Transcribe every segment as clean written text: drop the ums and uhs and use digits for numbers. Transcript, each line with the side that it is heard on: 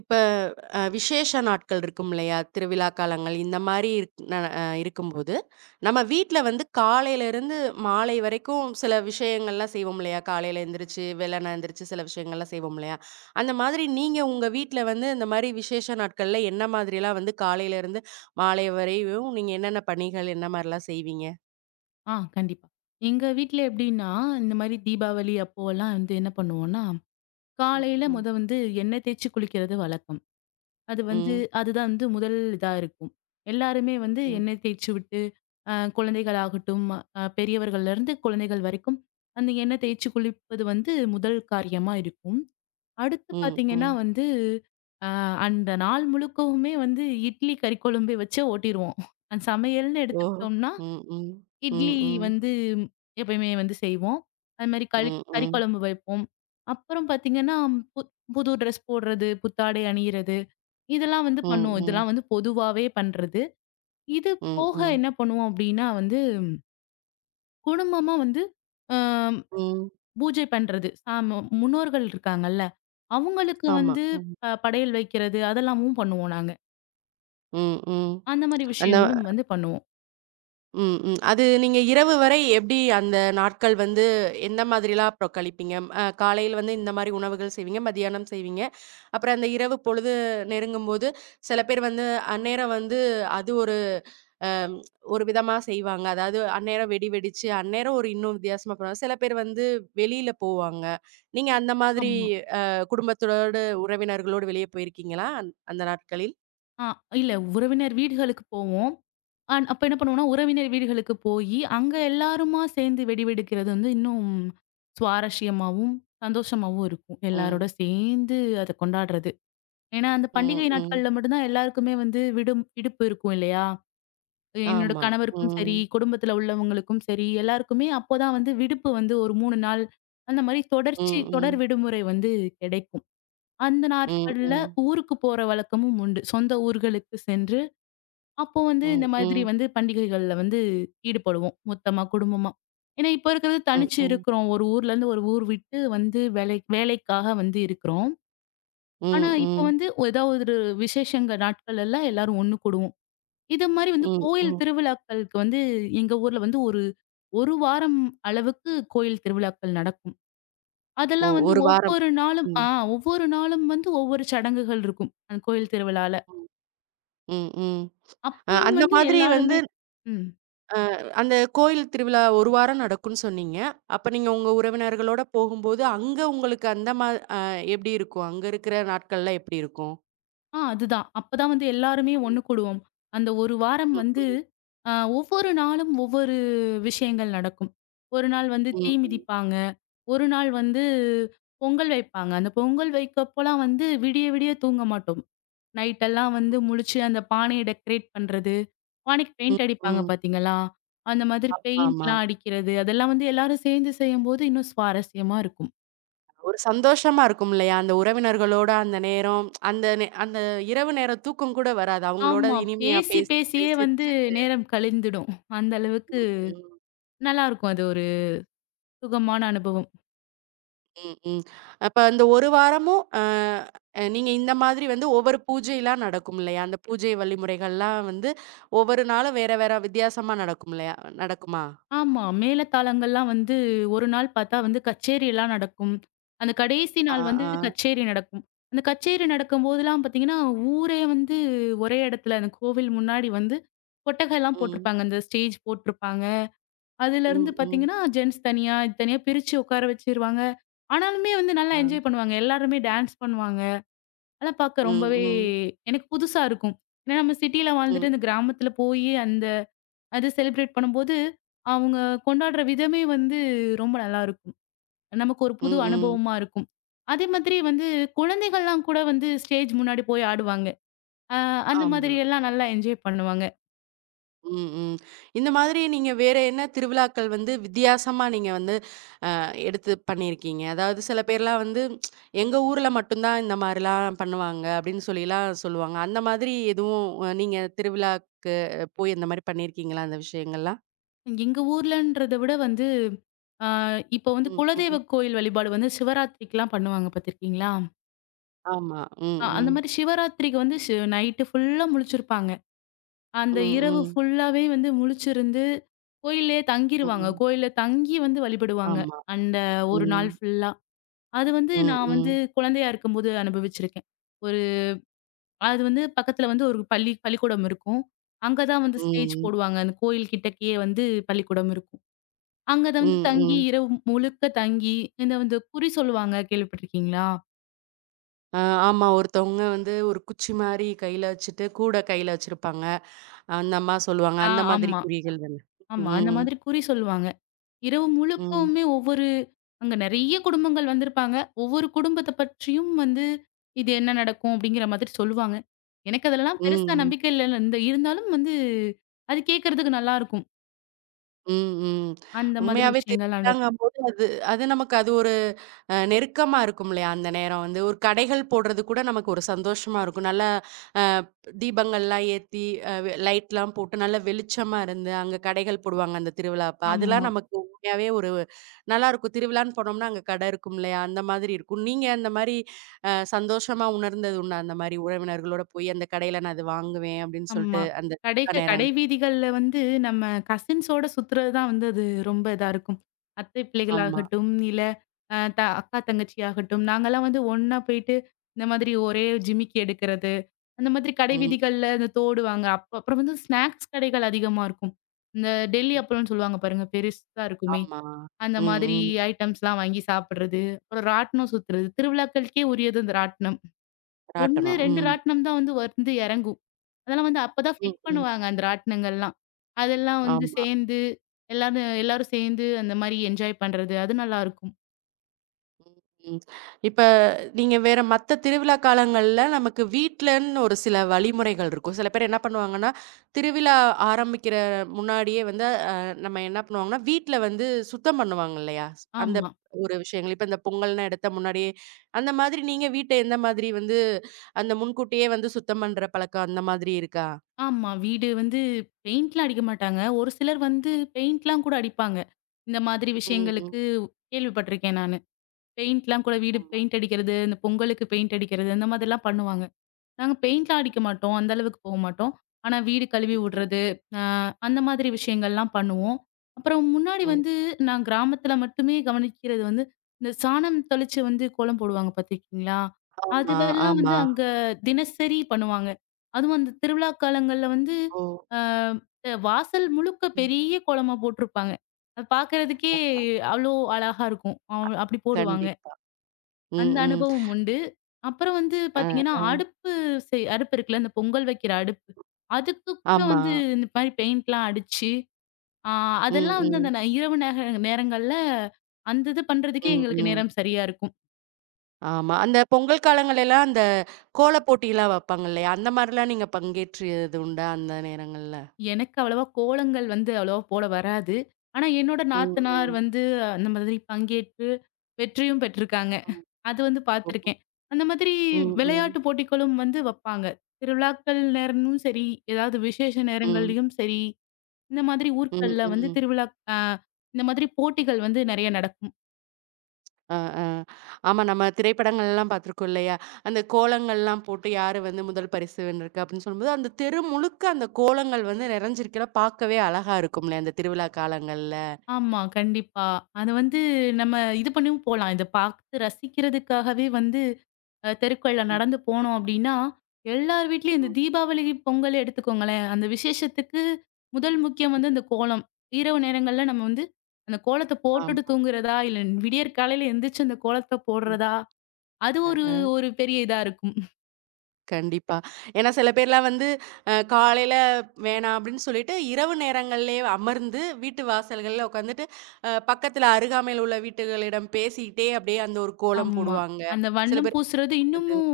right: இப்ப விசேஷ நாட்கள் இருக்கும் இல்லையா? திருவிழா காலங்கள் இந்த மாரி இருக் ந அ இருக்கும்போது, நம்ம வீட்ல வந்து காலையிலருந்து மாலை வரைக்கும் சில விஷயங்கள்லாம் செய்வோம் இல்லையா? காலையில எந்திரிச்சு, வெள்ளன எந்திரிச்சு சில விஷயங்கள்லாம் செய்வோம் இல்லையா? அந்த மாதிரி நீங்க உங்க வீட்ல வந்து இந்த மாரி விசேஷ நாட்கள்ல என்ன மாதிரிலாம் வந்து காலையிலருந்து மாலை வரையும் நீங்க என்னென்ன பணிகள், என்ன மாரிலாம் செய்வீங்க?
left: ஆ கண்டிப்பா. எங்க வீட்ல எப்படின்னா, இந்த மாரி தீபாவளி அப்போலாம் வந்து என்ன பண்ணுவோம்னா,
right: ம்,
left: காலையில
right: ம்,
left: மொத வந்து எண்ணெய் தேய்ச்சு குளிக்கிறது வழக்கம். அது வந்து
right: ம்,
left: அதுதான் வந்து முதல் இதா இருக்கும். எல்லாருமே வந்து
right: ம்,
left: எண்ணெய் தேய்ச்சு விட்டு, குழந்தைகள் ஆகட்டும், பெரியவர்கள்லேருந்து குழந்தைகள் வரைக்கும் அந்த எண்ணெய் தேய்ச்சு குளிப்பது வந்து முதல் காரியமா இருக்கும். அடுத்து
right: ம்,
left: பார்த்தீங்கன்னா
right: ம்.
left: வந்து, அ அந்த நாள் முழுக்கவுமே வந்து இட்லி, கறி குழம்பு வச்சே ஓட்டிருவோம். அந்த சமையல்னு
right: ஓ!
left: எடுத்துக்கிட்டோம்னா,
right: ம், ம், ம்,
left: இட்லி
right: ம்,
left: வந்து எப்பயுமே வந்து செய்வோம். அது மாரி கறி
right: ம்,
left: கறி
right: ம்,
left: குழம்பு வைப்போம். அப்புறம் பார்த்தீங்கன்னா, பு புது ட்ரெஸ் போடுறது, புத்தாடை அணியிறது, இதெல்லாம் வந்து
right: ம்,
left: பண்ணுவோம்.
right: ம்,
left: இதெல்லாம் வந்து பொதுவாவே பண்றது. இது
right: ம்,
left: போக
right: ம்.
left: என்ன பண்ணுவோம் அப்டின்னா வந்து, குடும்பமா வந்து அ
right: ம்.
left: பூஜை பண்றது. சாம முன்னோர்கள் இருக்காங்கல்ல, அவங்களுக்கு
right: ஆமா.
left: வந்து
right: ம்.
left: படையல் வைக்கிறது, அதெல்லாமும் பண்ணுவோம் நாங்க.
right: ம், ம்.
left: அந்த மாரி
right: அந்த
left: விஷயங்களும் வந்து பண்ணுவோம்.
right: ம், ம். அது நீங்க இரவு வரை எப்படி அந்த நாட்கள் வந்து எந்த மாதிரிலாம் அப்புறம் கழிப்பீங்க? காலையில வந்து இந்த மாரி உணவுகள் செய்வீங்க, மதியானம் செய்வீங்க. அப்புறம் அந்த இரவு பொழுது நெருங்கும்போது, சில பேர் வந்து அந்நேரம் வந்து அது ஒரு அ ஒரு விதமா செய்வாங்க. அதாவது அந்நேரம் வெடி வெடிச்சு, அந்நேரம் ஒரு இன்னும் வித்தியாசமா பண்ணுவாங்க. சில பேர் வந்து வெளியில போவாங்க. நீங்க அந்த மாதிரி
left: ஆமா.
right: அ குடும்பத்தோடு, உறவினர்களோடு வெளிய போயிருக்கீங்களா? அந்த நாட்களில்?
left: ஆ இல்ல, உறவினர் வீடுகளுக்கு போவோம். அ அப்ப என்ன பண்ணுவோம்னா, உறவினர் வீடுகளுக்கு போயி, அங்க எல்லாருமா சேர்ந்து வெடி வெடிக்கிறது வந்து இன்னும் சுவாரஸ்யமாவும், சந்தோஷமாவும் இருக்கும்.
right: ம்.
left: எல்லாரோட சேர்ந்து அத கொண்டாடுறது. ஏன்னா, அந்த
right: ம்,
left: பண்டிகை
right: ம்.
left: நாட்கள்ல மட்டும் தான் எல்லாருக்குமே வந்து விடுப்பு இருக்கும் இல்லையா? என்னோட
right: ஆமா.
left: கணவருக்கும்
right: ம்.
left: சரி, குடும்பத்துல உள்ளவங்களுக்கும் சரி, எல்லாருக்குமே அப்போதான் வந்து விடுப்பு வந்து ஒரு 3 நாள் அந்த மாரி
right: ம்,
left: தொடர்
right: ம்.
left: விடுமுறை வந்து கிடைக்கும். அந்த
right: ம்,
left: நாட்கள்ல
right: ம்.
left: ஊருக்கு போற வழக்கமும் உண்டு. சொந்த ஊர்களுக்கு சென்று அப்போ வந்து இந்த
right: ம்,
left: மாதிரி
right: ம்.
left: வந்து பண்டிகைகள்ல வந்து ஈடுபடுவோம் மொத்தமா, குடும்பமா. ஏன்னா இப்ப இருக்கிறது
right: ம்,
left: தனிச்சு
right: ம்.
left: இருக்கிறோம். ஒரு ஊர்ல இருந்து ஒரு ஊர் விட்டு வந்து வேலைக்காக வந்து இருக்கிறோம். ஆனா
right: ம்,
left: இப்ப
right: ம்.
left: வந்து ஏதாவது ஒரு விசேஷங்க நாட்கள் எல்லாம் எல்லாரும் ஒண்ணு கூடுவோம். இது மாதிரி வந்து
right: ம்,
left: கோயில்
right: ம்.
left: திருவிழாக்களுக்கு வந்து எங்க ஊர்ல வந்து ஒரு 1 வாரம் அளவுக்கு கோயில் திருவிழாக்கள் நடக்கும்.
right: ஓ!
left: அதெல்லாம் வந்து
right: 1 வாரம்.
left: ஒவ்வொரு நாளும்
right: ம்,
left: ஆ ஒவ்வொரு நாளும் வந்து ஒவ்வொரு சடங்குகள் இருக்கும். அந்த கோயில் திருவிழால.
right: ம். ம், ம்.
left: அப்பயும்
right: அந்த
left: வந்து
right: மாதிரி வந்து
left: எல்லாருமே ம்.
right: அந்த கோயில் திருவிழா 1 வாரம் நடக்கும்ன்னு சொன்னீங்க. அப்ப நீங்க உங்க உறவினர்களோட போகும்போது, அங்க உங்களுக்கு அந்த மா அ எப்படி இருக்கும்? அங்க இருக்கிற நாட்கள்லாம் எப்படி இருக்கும்?
left: ஆ அதுதான். அப்பதான் வந்து எல்லாருமே ஒண்ணு கூடுவோம். அந்த 1
right: ம்,
left: வாரம்
right: ம்,
left: வந்து
right: ம்.
left: அ ஒவ்வொரு நாளும் ஒவ்வொரு விஷயங்கள் நடக்கும். ஒரு நாள் வந்து
right: ம்,
left: தீ
right: ம்.
left: மிதிப்பாங்க. ஒரு நாள் வந்து பொங்கல் வைப்பாங்க. அந்த பொங்கல் வைக்கப்போலாம் வந்து விடிய விடிய தூங்க மாட்டோம். நைட் எல்லாம் வந்து முழிச்சு அந்த பானைய டெக்கரேட் பண்றது, பானைக்கு
right: ம்,
left: பெயிண்ட் அடிப்பாங்க
right: ம்.
left: பார்த்தீங்களா? அந்த மாதிரி
right: ஆமாமா.
left: பெயிண்ட்லாம் அடிக்கிறது, அதெல்லாம் வந்து எல்லாரும் சேர்ந்து செய்யும்போது இன்னும் சுவாரஸ்யமா இருக்கும்.
right: ஒரு சந்தோஷமா இருக்கும் இல்லையா? அந்த உறவினர்களோட அந்த நேரம், அந்த இரவு நேர தூக்கம் கூட வராது. அவங்களோட
left: ஆமா.
right: இனிமையா
left: பேசி
right: பேசிட்டு,
left: பேசியே வந்து
right: சிரிச்சுட்டு.
left: நேரம் கழிந்துடும். அந்த அளவுக்கு
right: ம்,
left: நல்லாருக்கும், அது ஒரு சுகமான அனுபவம்.
right: ம், ம். அப்ப அந்த ஒரு வாரமும் நீங்க இந்த மாதிரி வந்து ஒவ்வொரு பூஜைலாம் நடக்கும் இல்லையா? அந்த பூஜை வழிமுறைகள்லாம் வந்து ஒவ்வொரு நாளும் வேற வேற வித்தியாசமா நடக்கும் இல்லையா? நடக்குமா?
left: ஆமா. மேளதாளங்கள்லாம் வந்து ஒரு நாள் பார்த்தா வந்து கச்சேரி எல்லாம் நடக்கும். அந்த கடைசி
right: ஆ,
left: நாள் வந்து
right: ஆ.
left: கச்சேரி நடக்கும். அந்த கச்சேரி நடக்கும்போதெல்லாம் பார்த்தீங்கன்னா, ஊரே வந்து ஒரே இடத்துல அந்த கோவில் முன்னாடி வந்து கொட்டகைலாம்
right: ம்,
left: போட்டிருப்பாங்க. அந்த ஸ்டேஜ் போட்டிருப்பாங்க. அதுலருந்து
right: ம், ம்.
left: பார்த்தீங்கன்னா, ஜென்ஸ் தனியா, இது தனியா பிரிச்சு உட்கார வச்சுருவாங்க. ஆனாலுமே வந்து நல்லா
right: ஆ.
left: என்ஜாய் பண்ணுவாங்க. எல்லாருமே டான்ஸ் பண்ணுவாங்க. அதெல்லாம் பார்க்க
right: ம்,
left: ரொம்பவே
right: ம்,
left: எனக்கு புதுசா இருக்கும். ஏன்னா நம்ம சிட்டில
right: ம்,
left: வாழ்ந்துட்டு இந்த கிராமத்துல போயி அந்த அது செலிப்ரேட் பண்ணும்போது, அவங்க கொண்டாடுற விதமே வந்து ரொம்ப நல்லாருக்கும். நமக்கு ஒரு புது
right: ம், ம்.
left: அனுபவமா இருக்கும். அதே மாதிரி வந்து குழந்தைகள்லாம் கூட வந்து ஸ்டேஜ் முன்னாடி போய் ஆடுவாங்க. அ அந்த
right: ஆமா.
left: மாதிரி எல்லாம் நல்லா என்ஜாய் பண்ணுவாங்க.
right: ம், ம். இந்த மாதிரி நீங்க வேற என்ன திருவிழாக்கள் வந்து வித்தியாசமா நீங்க வந்து எடுத்து பண்ணியிருக்கீங்க. அதாவது சில பேர்லாம் வந்து, "எங்க ஊர்ல மட்டும் தான் இந்த மாரிலாம் பண்ணுவாங்க." அப்படின்னு சொல்லிலாம் சொல்லுவாங்க. அந்த மாதிரி எதுவும் நீங்க திருவிழா போய் அந்த மாரி பண்ணியிருக்கீங்களா, அந்த விஷயங்கள்லாம்?
left: எங்க ஊர்லன்றத விட வந்து அ இப்போ வந்து
right: ம்,
left: குலதெய்வ
right: ம்.
left: கோயில் வழிபாடு வந்து சிவராத்திரிக்குலாம் பண்ணுவாங்க பார்த்துருக்கீங்களா?
right: ஆமா. ம்,
left: அ அந்த
right: ம்.
left: மாரி சிவராத்திரிக்கு வந்து நைட்டு ஃபுல்லா முழிச்சிருப்பாங்க.
right: ம்,
left: அந்த இரவு
right: ம்.
left: ஃபுல்லாவே வந்து முழிச்சிருந்து, கோயில்லயே தங்கிருவாங்க.
right: ம்.
left: கோயில்ல தங்கி வந்து வழிபடுவாங்க.
right: ஆமா.
left: அந்த ஒரு
right: ம்.
left: நாள் ஃபுல்லா. அது வந்து
right: ம்,
left: நான் வந்து
right: ம்.
left: குழந்தையா இருக்கும்போது அனுபவிச்சிருக்கேன். ஒரு அது வந்து பக்கத்துல வந்து ஒரு பள்ளிக்கூடம் இருக்கும். அங்க தான் வந்து ஸ்டேஜ்
right: ம்.
left: போடுவாங்க. அந்த கோயில் கிட்டக்கயே வந்து பள்ளிக்கூடம் இருக்கும். அங்க தான் வந்து
right: ம்,
left: தங்கி
right: ம்.
left: இரவு முழுக்க தங்கி, இந்த வந்து குறி சொல்லுவாங்க கேள்விப்பட்டுருக்கீங்களா?
right: ஆ ஆமா. ஒருத்தவங்க வந்து ஒரு குச்சி மாரி கையில வச்சுட்டு, கூட கையில வச்சிருப்பாங்க. அந்த அம்மா சொல்லுவாங்க.
left: ஆ
right: அந்த மாதிரி
left: ஆமா,
right: குறிகள் தான?
left: ஆமா. அந்த
right: ம்.
left: மாதிரி குறி சொல்லுவாங்க. இரவு
right: ம்.
left: முழுக்கவுமே ஒவ்வொரு அங்க நெறைய குடும்பங்கள் வந்திருப்பாங்க. ஒவ்வொரு குடும்பத்த பற்றியும் வந்து, இது என்ன நடக்கும் அப்படிங்கிற மாதிரி சொல்லுவாங்க. எனக்கு அதெல்லாம் பெருசா
right: ம்.
left: நம்பிக்கை இல்ல இந்த இருந்தாலும் வந்து, அது கேட்கறதுக்கு நல்லாருக்கும்.
right: ம், ம்.
left: அந்த மாதிரி
right: உண்மையாவே
left: விஷயங்கள் நடக்கும்.
right: திருவிழாங்கம்போது அது அது நமக்கு அது ஒரு நெருக்கமா இருக்கும் இல்லையா? அந்த நேரம் வந்து ஒரு கடைகள் போடுறது கூட நமக்கு ஒரு சந்தோஷமா இருக்கும். நல்லா அ தீபங்கள்லாம் ஏத்தி, அ வெ லைட்லாம் போட்டு நல்லா வெளிச்சமா இருந்து, அங்க கடைகள் போடுவாங்க அந்த திருவிழா அப்ப. அதெல்லாம்
left: ஆமா,
right: நமக்கு உண்மையாவே ஒரு நல்லாருக்கும். திருவிழான்னு போனோம்னா அங்க கடை இருக்கும் இல்லையா? அந்த மாதிரி இருக்கும். நீங்க அந்த மாரி சந்தோஷமா உணர்ந்தது உண்டா? அந்த மாரி உறவினர்களோட போய் அந்த கடையில நான் அது வாங்குவேன் அப்படின்னு சொல்ட்டு
left: ஆமா.
right: அந்த
left: கடை
right: நேரங்
left: வீதிகள்ல வந்து நம்ம கசின்ஸோட சுத்துறது தான் வந்து அது ரொம்ப இதா இருக்கும். அத்தை
right: ஆமா.
left: பிள்ளைகளாகட்டும், இல்ல அ த அக்கா, தங்கச்சி ஆகட்டும், நாங்கலாம் வந்து ஒண்ணா போயிட்டு இந்த மாதிரி ஒரே ஜிமிக்கி எடுக்கிறது. அந்த மாதிரி கடை
right: ம்.
left: வீதிகள்ல இந்த தோடுவாங்க. அப்ப அப்புறம் வந்து ஸ்நாக்ஸ் கடைகள் அதிகமா இருக்கும். இந்த டெல்லி அப்பளம்ன்னு சொல்லுவாங்க பாருங்க, பெருசா இருக்குமே.
right: ஆமா.
left: அந்த
right: ம்,
left: மாதிரி
right: ம்.
left: ஐட்டம்ஸ்லாம் வாங்கி சாப்பிடுறது. அப்புறம் ராட்டினம் சுத்துறது. திருவிழாக்களுக்கே உரியது அந்த ராட்டினம். 1,
right: ராட்டனம்.
left: 2
right: ம்,
left: ராட்டினம் தான் வந்து வந்து இறங்கும். அதெல்லாம் வந்து அப்பதான்
right: ம்,
left: ஃபிட்
right: ம்.
left: பண்ணுவாங்க அந்த ராட்டினங்கள்லாம். அதெல்லாம் வந்து
right: ஆமா.
left: சேர்ந்து எல்லாரும் எல்லாரும் சேர்ந்து அந்த மாரி என்ஜாய் பண்றது. அது நல்லாருக்கும்.
right: ம். இப்ப நீங்க வேற மத்த திருவிழா காலங்கள்ல நமக்கு வீட்லன்னு ஒரு சில வழிமுறைகள் இருக்கும். சில பேர் என்ன பண்ணுவாங்கன்னா, திருவிழா ஆரம்பிக்கிற முன்னாடியே வந்து நம்ம என்ன பண்ணுவாங்கன்னா, வீட்ல வந்து சுத்தம் பண்ணுவாங்க இல்லையா? அந்த
left: ஆமா.
right: ஒரு விஷயங்கள். இப்ப இந்த பொங்கல்ன்னு எடுத்த முன்னாடியே, அந்த மாதிரி நீங்க வீட்ட எந்த மாதிரி வந்து அந்த முன்கூட்டியே வந்து சுத்தம் பண்ற பழக்கம் அந்த மாதிரி இருக்கா?
left: ஆமா. வீடு வந்து பெயிண்ட்லாம் அடிக்க மாட்டாங்க. ஒரு சிலர் வந்து
right: ம்,
left: பெயிண்ட்லாம் கூட அடிப்பாங்க. இந்த மாதிரி
right: ம், ம்.
left: விஷயங்களுக்கு கேள்விப்பட்டுருக்கேன் நானு. பெயிண்ட்லாம் கூட வீடு
right: ஆமா.
left: பெயிண்ட் அடிக்கிறது, இந்த பொங்கலுக்கு பெயிண்ட் அடிக்கிறது, இந்த மாதிரிலாம் பண்ணுவாங்க. நாங்க பெயிண்ட்லாம் அடிக்க மாட்டோம். அந்த அளவுக்கு போ மாட்டோம். ஆனா வீடு கழுவி விடுறது, அ அந்த மாதிரி விஷயங்கள்லாம் பண்ணுவோம். அப்புறம் முன்னாடி
right: ம், ம்.
left: வந்து நான் கிராமத்துல மட்டுமே கவனிக்கிறது வந்து, இந்த சாணம் தெளிச்சு வந்து கோலம் போடுவாங்க பார்த்துருக்கீங்களா?
right: ஆமா,
left: அதுவெல்லாம் வந்து
right: ஆமா.
left: அங்க தினசரி பண்ணுவாங்க. அதுவும் அந்த திருவிழா காலங்கள்ல வந்து,
right: ஓ!
left: அ வாசல் முழுக்க
right: ம்.
left: பெரிய கோலமா போட்டிருப்பாங்க. அது பார்க்கறதுக்கே
right: அ அ
left: அவ்ளோ அழகா இருக்கும். அவ் அப்படி போடுவாங்க.
right: கண்டிப்பா. ம்,
left: அந்த
right: ம்.
left: அனுபவம் உண்டு. அப்புறம் வந்து
right: அ,
left: பார்த்தீங்கன்னா,
right: அ.
left: அடுப்பு அடுப்பு இருக்குல்ல, அந்த பொங்கல் வைக்கிற அடுப்பு. அதுக்கு கூட
right: ஆமா.
left: வந்து இந்த மாரி பெயிண்ட்லாம் அடிச்சு, ஆ
right: ம்,
left: அதெல்லாம் வந்து அந்த
right: ம்.
left: இரவு நேர நேரங்கள்ல அந்த இது பண்றதுக்கே
right: ம்,
left: எங்களுக்கு
right: ம்.
left: நேரம் சரியா இருக்கும்.
right: ஆமா. அந்த பொங்கல் காலங்கள்லலாம் அந்த கோல போட்டிலாம் வைப்பாங்க இல்லையா? அந்த மாரிலாம் நீங்க பங்கேற்றியது உண்டா அந்த நேரங்கள்ல?
left: எனக்கு அவ்வளவா கோலங்கள் வந்து அவ்வளவா போட வராது. ஆனா, என்னோட
right: ம்,
left: நாத்தனார்
right: ம்.
left: வந்து அந்த மாதிரி பங்கேற்று வெற்றியும் பெற்றிருக்காங்க.
right: ம்.
left: அது வந்து
right: ஓஹோ!
left: பார்த்துருக்கேன். அந்த மாதிரி
right: ம், ம்.
left: விளையாட்டு போட்டிகளும் வந்து வப்பாங்க. திருவிழாக்கள் நேரமும் சரி, ஏதாவது விசேஷ
right: ம்.
left: நேரங்கள்லயும் சரி. இந்த மாதிரி
right: ம்,
left: ஊர்கள்ல வந்து
right: ம்.
left: திருவிழா அ இந்த மாதிரி போட்டிகள் வந்து நெறைய நடக்கும்.
right: அ, அ. ஆமா நம்ம திரைப்படங்கள்லாம் பார்த்துருக்கோம் இல்லையா? அந்த கோலங்கள்லாம் போட்டு யாரு வந்து முதல் பரிசு வென்றிருக்கு அப்படின்னு சொல்லும்போது, அந்த தெரு முழுக்க அந்த கோலங்கள் வந்து நிறைஞ்சிருக்கையில பார்க்கவே அழகா இருக்கும்ல அந்த திருவிழா காலங்கள்ல.
left: ஆமா, கண்டிப்பா. அத வந்து நம்ம இது பண்ணியும் போலாம். இத பார்த்து ரசிக்கிறதுக்காகவே வந்து தெருக்கள்ல
right: ம்,
left: நடந்து போனோம் அப்டின்னா, எல்லார் வீட்லயும் இந்த
right: ம்.
left: தீபாவளி, பொங்கல் எடுத்துக்கோங்களேன். அந்த விசேஷத்துக்கு முதல் முக்கியம் வந்து அந்த கோலம். இரவு நேரங்கள்ல நம்ம வந்து அந்த கோலத்த போட்டுட்டு
right: ஆமா.
left: தூங்குறதா, இல்ல விடியற்காலையில எந்திரிச்சு அந்த கோலத்த போடுறதா, அது
right: அ
left: ஒரு ஒரு பெரிய இதா இருக்கும்.
right: கண்டிப்பா. ஏன்னா சில பேர்லாம் வந்து காலையில வேணாம் அப்படின்னு சொல்லிட்டு, இரவு நேரங்கள்லயே அமர்ந்து வீட்டு வாசல்கள்ல உட்காந்துட்டு, பக்கத்துல அருகாமையில உள்ள வீட்டுகளிடம் பேசிக்கிட்டே அப்படியே அந்த ஒரு கோலம்
left: ஆமா.
right: போடுவாங்க.
left: அந்த
right: சில
left: வண்ணம்
right: பேர் பேச்சு
left: பூசுறது
right: போடுறது.
left: இன்னமும்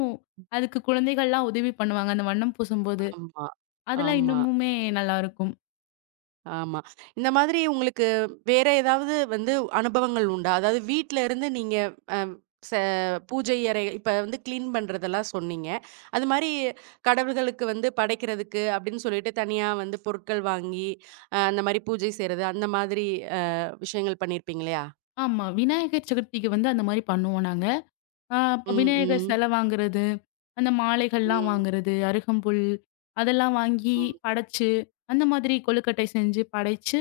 left: அதுக்கு குழந்தைகள்லாம் உதவி பண்ணுவாங்க, அந்த வண்ணம் பூசும்போது.
right: ஆமா,
left: அதெல்லாம்
right: ஆமா.
left: இன்னமுமே நல்லாருக்கும்.
right: ஆமா. இந்த மாதிரி உங்களுக்கு வேற ஏதாவது வந்து அனுபவங்கள் உண்டா? அதாவது வீட்ல இருந்து நீங்க அ ச பூஜை அறை இப்ப வந்து கிளீன் பண்றதெல்லாம் சொன்னீங்க. அது மாரி கடவுள்களுக்கு வந்து படைக்கிறதுக்கு அப்படின்னு சொல்லிட்டு தனியா வந்து பொருட்கள் வாங்கி, அந்த மாரி பூஜை செய்றது, அந்த மாதிரி அ விஷயங்கள் பண்ணியிருப்பீங்க இல்லையா?
left: ஆமா. விநாயகர் சதுர்த்திக்கு வந்து அந்த மாரி பண்ணுவோம் நாங்க. அ அப்ப
right: ம்,
left: விநாயகர்
right: ம்,
left: செல வாங்குறது, அந்த மாலைகள்லாம்
right: ம்,
left: வாங்குறது, அருகம்புல் அதெல்லாம் வாங்கி
right: ம்,
left: படைச்சு, அந்த மாதிரி கொழுக்கட்டை செஞ்சு படைச்சு,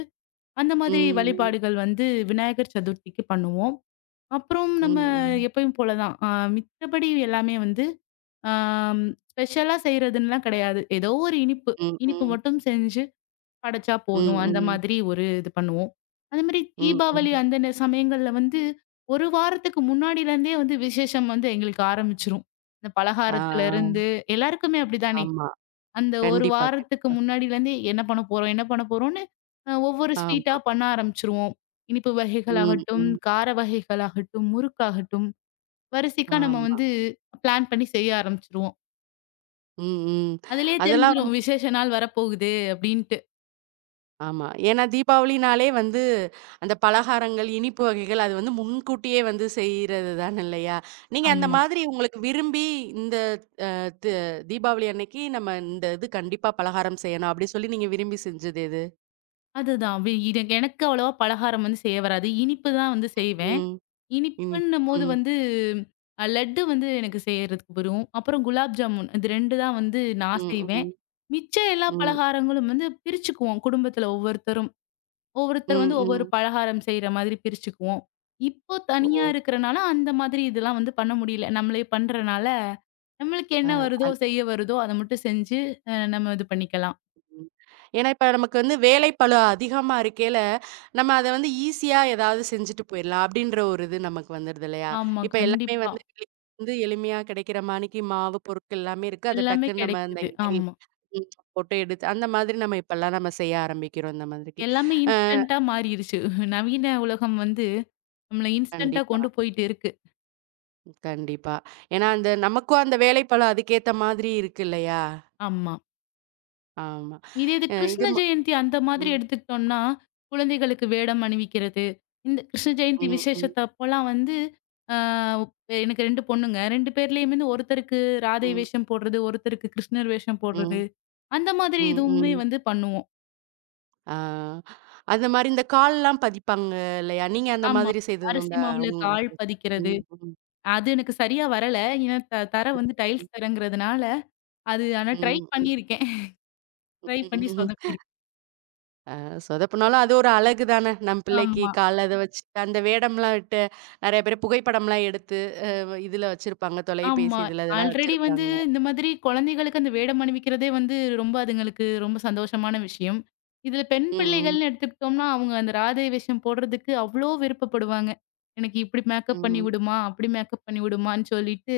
left: அந்த மாதிரி
right: ம், ம்,
left: வழிபாடுகள் வந்து விநாயகர் சதுர்த்திக்கு பண்ணுவோம். அப்புறம் நம்ம
right: ம்,
left: எப்பயும் போல தான். அ மித்தபடி எல்லாமே வந்து ஆம், ஸ்பெஷலா செய்றதுன்னுலாம் கிடையாது. ஏதோ ஒரு இனிப்பு.
right: ம்,
left: இனிப்பு
right: ம்,
left: மட்டும் செஞ்சு படைச்சா போதும். அந்த
right: ம்,
left: மாதிரி ஒரு இது பண்ணுவோம். அதே மாரி
right: ம்,
left: தீபாவளி
right: ம்.
left: அந்த சமயங்கள்ல வந்து, 1 வாரத்துக்கு முன்னாடிலருந்தே வந்து விசேஷம் வந்து எங்களுக்கு ஆரம்பிச்சுரும். இந்த
right: ஆ, ஆ.
left: பலகாரத்துலருந்து எல்லாருக்குமே அப்படிதானே!
right: ஆமா.
left: அந்த 1
right: கண்டிப்பா,
left: வாரத்துக்கு
right: கண்டிப்பா.
left: முன்னாடிலருந்தே என்ன பண்ண போறோம்? என்ன பண்ண போறோம்ன்னு ஒவ்வொரு ஸ்வீட்டா
right: ஆமா.
left: பண்ண ஆரம்பிச்சுருவோம். இனிப்பு
right: ம்,
left: வகைகளாகட்டும்,
right: ம்.
left: கார வகைகளாகட்டும், முறுக்காகட்டும், வரிசைக்கா நம்ம
right: ஆமா.
left: வந்து பிளான் பண்ணி செய்ய ஆரம்பிச்சுருவோம்.
right: ம், ம்.
left: அதிலேயே
right: அதெல்லாம்
left: தெரிஞ்சிரும்.
right: வந்து
left: விசேஷ நாள் வரப்போகுது அப்டின்ட்டு.
right: ஆமா. ஏன்னா தீபாவளினாலே வந்து அந்த பலகாரங்கள், இனிப்பு வகைகள் அது வந்து முன்கூட்டியே வந்து செய்றது தான இல்லையா? நீங்க அந்த
left: ஆமா.
right: மாதிரி உங்களுக்கு விரும்பி இந்த து தீபாவளி அன்னைக்கு நம்ம இந்த இது கண்டிப்பா பலகாரம் செய்யணும் அப்டி சொல்லி நீங்க விரும்பி செஞ்சது எது?
left: அதுதான். இது எனக்கு அவ்வளவா பலகாரம் வந்து செய்ய வராது. இனிப்பு தான் வந்து செய்வேன்.
right: ம். இனி
left: இனிப்புன்னும்போது
right: ம்.
left: வந்து லட்டு வந்து எனக்கு செய்றதுக்கு வரும். அப்புறம் குலாப் ஜாமுன் இது 2 தான் வந்து நான்
right: ம்,
left: செய்வேன்.
right: ம்,
left: மிச்ச எல்லா
right: ம்,
left: பலகாரங்களும் வந்து பிரிச்சுக்குவோம். குடும்பத்துல ஒவ்வொருத்தரும். ஒவ்வொருத்தர்
right: ம்,
left: வந்து ஒவ்வொரு
right: ம்.
left: பலகாரம் செய்ற மாதிரி பிரிச்சுக்குவோம். இப்போ
right: ஓ!
left: தனியா இருக்கிறனால, அந்த மாதிரி இதெல்லாம் வந்து பண்ண முடியல. நம்மளே பண்றனால, நம்மளுக்கு என்ன வருதோ,
right: அ.
left: செய்ய வருதோ, அத மட்டும் செஞ்சு நம்ம இது பண்ணிக்கலாம்.
right: ம். ஏன்னா, இப்ப நமக்கு வந்து வேலைப்பளு அதிகமா இருக்கையில, நம்ம அத வந்து ஈஸியா ஏதாவது செஞ்சுட்டு போயிரலாம் அப்படின்ற ஒரு இது நமக்கு வந்துருது இல்லையா?
left: ஆமா,
right: இப்ப எல்லாமே
left: கண்டிப்பா.
right: வந்து வெளிய வந்து எளிமையா கிடைக்கிற மாணிக்கு மாவு பொருட்கள் எல்லாமே இருக்கு. அத
left: எல்லாமே
right: டக்குன்னு நம்ம அந்த
left: கிடைக்குது.
right: எண்ணெயில்
left: ஆமா.
right: ம் போட்டு எடுத்து அந்த மாதிரி நம்ம இப்பல்லாம் நம்ம செய்ய ஆரம்பிக்கிறோம் இந்த மாதிரிக்கு.
left: எல்லாமே
right: அ
left: இன்ஸ்டன்ட்டா மாறிருச்சு. நவீன உலகம் வந்து நம்மள இன்ஸ்டன்ட்டா
right: கண்டிப்பா,
left: கொண்டு போயிட்டு இருக்கு.
right: கண்டிப்பா. ஏன்னா, அந்த நமக்கும் அந்த வேலைப்பளு அதுக்கேத்த மாதிரி இருக்கு இல்லையா?
left: ஆமா.
right: ஆமா.
left: இதே இது
right: அ இது
left: கிருஷ்ண
right: ம
left: ஜெயந்தி அந்த மாதிரி
right: ம்,
left: எடுத்துக்கிட்டோம்னா, குழந்தைகளுக்கு வேடம் அணிவிக்கிறது. இந்த கிருஷ்ண ஜெயந்தி
right: ம், ம்,
left: விசேஷத்த அப்போலாம் வந்து, ஆ எனக்கு 2 பொண்ணுங்க. 2 பேர்லயுமே வந்து ஒருத்தருக்கு ராதை
right: ம்,
left: வேஷம் போடுறது, ஒருத்தருக்கு கிருஷ்ணர் வேஷம் போடுறது.
right: ம்,
left: அந்த மாதிரி
right: ம்,
left: இதுவுமே
right: ம்.
left: வந்து பண்ணுவோம்.
right: ஆ. அந்த மாரி இந்த கால்லாம் பதிப்பாங்க இல்லையா? நீங்க அந்த
left: ஆமா.
right: மாதிரி செய்தது
left: அரிசி
right: உண்டா?
left: மாவுல கால்
right: உங்களுக்கு? ம்,
left: பதிக்கிறது.
right: ம், ம்.
left: அது எனக்கு சரியா வரல. ஏன்னா தர வந்து டைல்ஸ் தரங்கிறதுனால, அது ஆனா ட்ரை
right: ம், ம்,
left: பண்ணியிருக்கேன்.
right: ம்.
left: ட்ரை பண்ணி
right: ம்.
left: சொதப்பியிருக்கேன்.
right: சொதப்புனாலும் அது ஒரு அழகு தான. நம் பிள்ளைக்கு
left: ஆமா.
right: கால்ல அத வச்சு அந்த வேடம்லாம் விட்டு நெறைய பேர் புகைப்படம்லாம் எடுத்து இதுல வச்சிருப்பாங்க. தொலைபேசி
left: ஆமா.
right: இதுல இதெல்லாம்
left: ஆல்ரெடி வந்து
right: வச்சிருப்பாங்க.
left: இந்த மாதிரி குழந்தைகளுக்கு அந்த வேடம் அணிவிக்கிறதே வந்து ரொம்ப அதுங்களுக்கு ரொம்ப சந்தோஷமான விஷயம். இதுல பெண்
right: ம்,
left: பிள்ளைகள்னு எடுத்துக்கிட்டோம்னா, அவங்க அந்த ராதை வேஷம் போடுறதுக்கு அவ்ளோ விருப்பப்படுவாங்க. எனக்கு இப்படி மேக்கப்
right: ம்,
left: பண்ணி
right: ம்,
left: விடுமா, அப்படி மேக்கப் பண்ணி விடுமான்னு சொல்லிட்டு,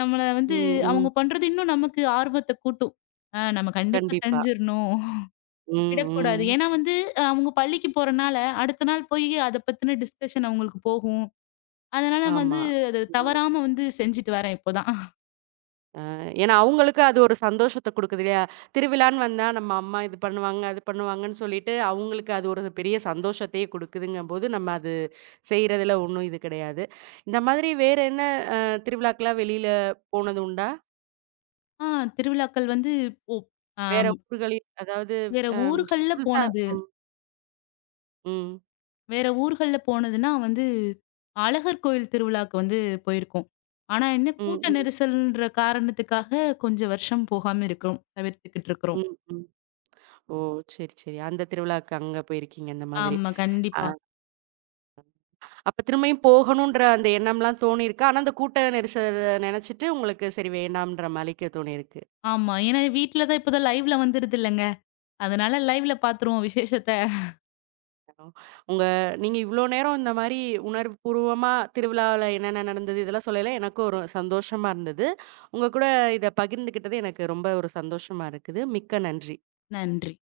left: நம்மள வந்து
right: ம்,
left: அவங்க
right: ம்.
left: பண்றது இன்னும் நமக்கு ஆர்வத்த கூட்டும். ஆ நம்ம கண்டிப்பா
right: கண்டிப்பா.
left: செஞ்சிரணும்.
right: ம்,
left: விடக்கூடாது.
right: ம்.
left: ஏன்னா வந்து அவங்க பள்ளிக்கு போறனால, அடுத்த நாள் போய் அத பத்தின டிஸ்கஷன் அவங்களுக்கு போகும். அதனால நம்ம
right: ஆமா.
left: வந்து அத
right: ம்.
left: தவறாம வந்து செஞ்சுட்டு வரேன் இப்போதான்.
right: ஏன்னா, அவங்களுக்கு அது ஒரு சந்தோஷத்த குடுக்குது இல்லையா? திருவிழான்னு வந்தா நம்ம அம்மா இது பண்ணுவாங்க, அது பண்ணுவாங்கன்னு சொல்லிட்டு, அவங்களுக்கு அது ஒரு பெரிய சந்தோஷத்தையே குடுக்குதுங்கம்போது, நம்ம அது செய்றதுல ஒண்ணும் இது கிடையாது. இந்த மாதிரி வேற என்ன அ திருவிழாக்கெல்லாம் வெளியில போனது உண்டா?
left: ஆ திருவிழாக்கள் வந்து ஓ
right: வேற
left: ஆம்,
right: ஊர்களில் அதாவது
left: வேற
right: அம்
left: ஊர்கள்ல
right: புதுசா
left: போனது.
right: ம், ம்,
left: வேற ஊர்கள்ல போனதுன்னா வந்து, அழகர் கோயில் திருவிழாக்கு வந்து போயிருக்கோம். ஆனா என்ன
right: ம்,
left: கூட்ட
right: ம்,
left: நெரிசல்ன்ற காரணத்துக்காக கொஞ்சம் வருஷம் போகாம இருக்கிறோம். தவிர்த்துக்கிட்டு இருக்கிறோம்.
right: ம், ம். ஓ! சரி, சரி. அந்த திருவிழாக்கு அங்க போயிருக்கீங்க அந்த மாதிரி.
left: ஆமா,
right: அ
left: கண்டிப்பா.
right: அப்ப திரும்பியும் போகணுன்ற அந்த எண்ணம்லாம் தோணியிருக்கு. ஆனா, அந்த கூட்ட நெரிசல நெனச்சுட்டு உங்களுக்கு சரி வேண்டாம்ன்ற மாலிக்க தோணியிருக்கு.
left: ஆமா. ஏன்னா வீட்ல தான் இப்போதான் லைவ்ல வந்துருது இல்லங்க. அதனால லைவ்ல பாத்துருவோம் விசேஷத்த.
right: ஆமா. உங்க நீங்க இவ்ளோ நேரம் இந்த மாரி உணர்வுபூர்வமா திருவிழாவுல என்னென்ன நடந்தது இதெல்லாம் சொல்லயில எனக்கும் ஒரு சந்தோஷமா இருந்தது. உங்க கூட இத பகிர்ந்துக்கிட்டது எனக்கு ரொம்ப ஒரு சந்தோஷமா இருக்குது. மிக்க நன்றி.
left: நன்றி.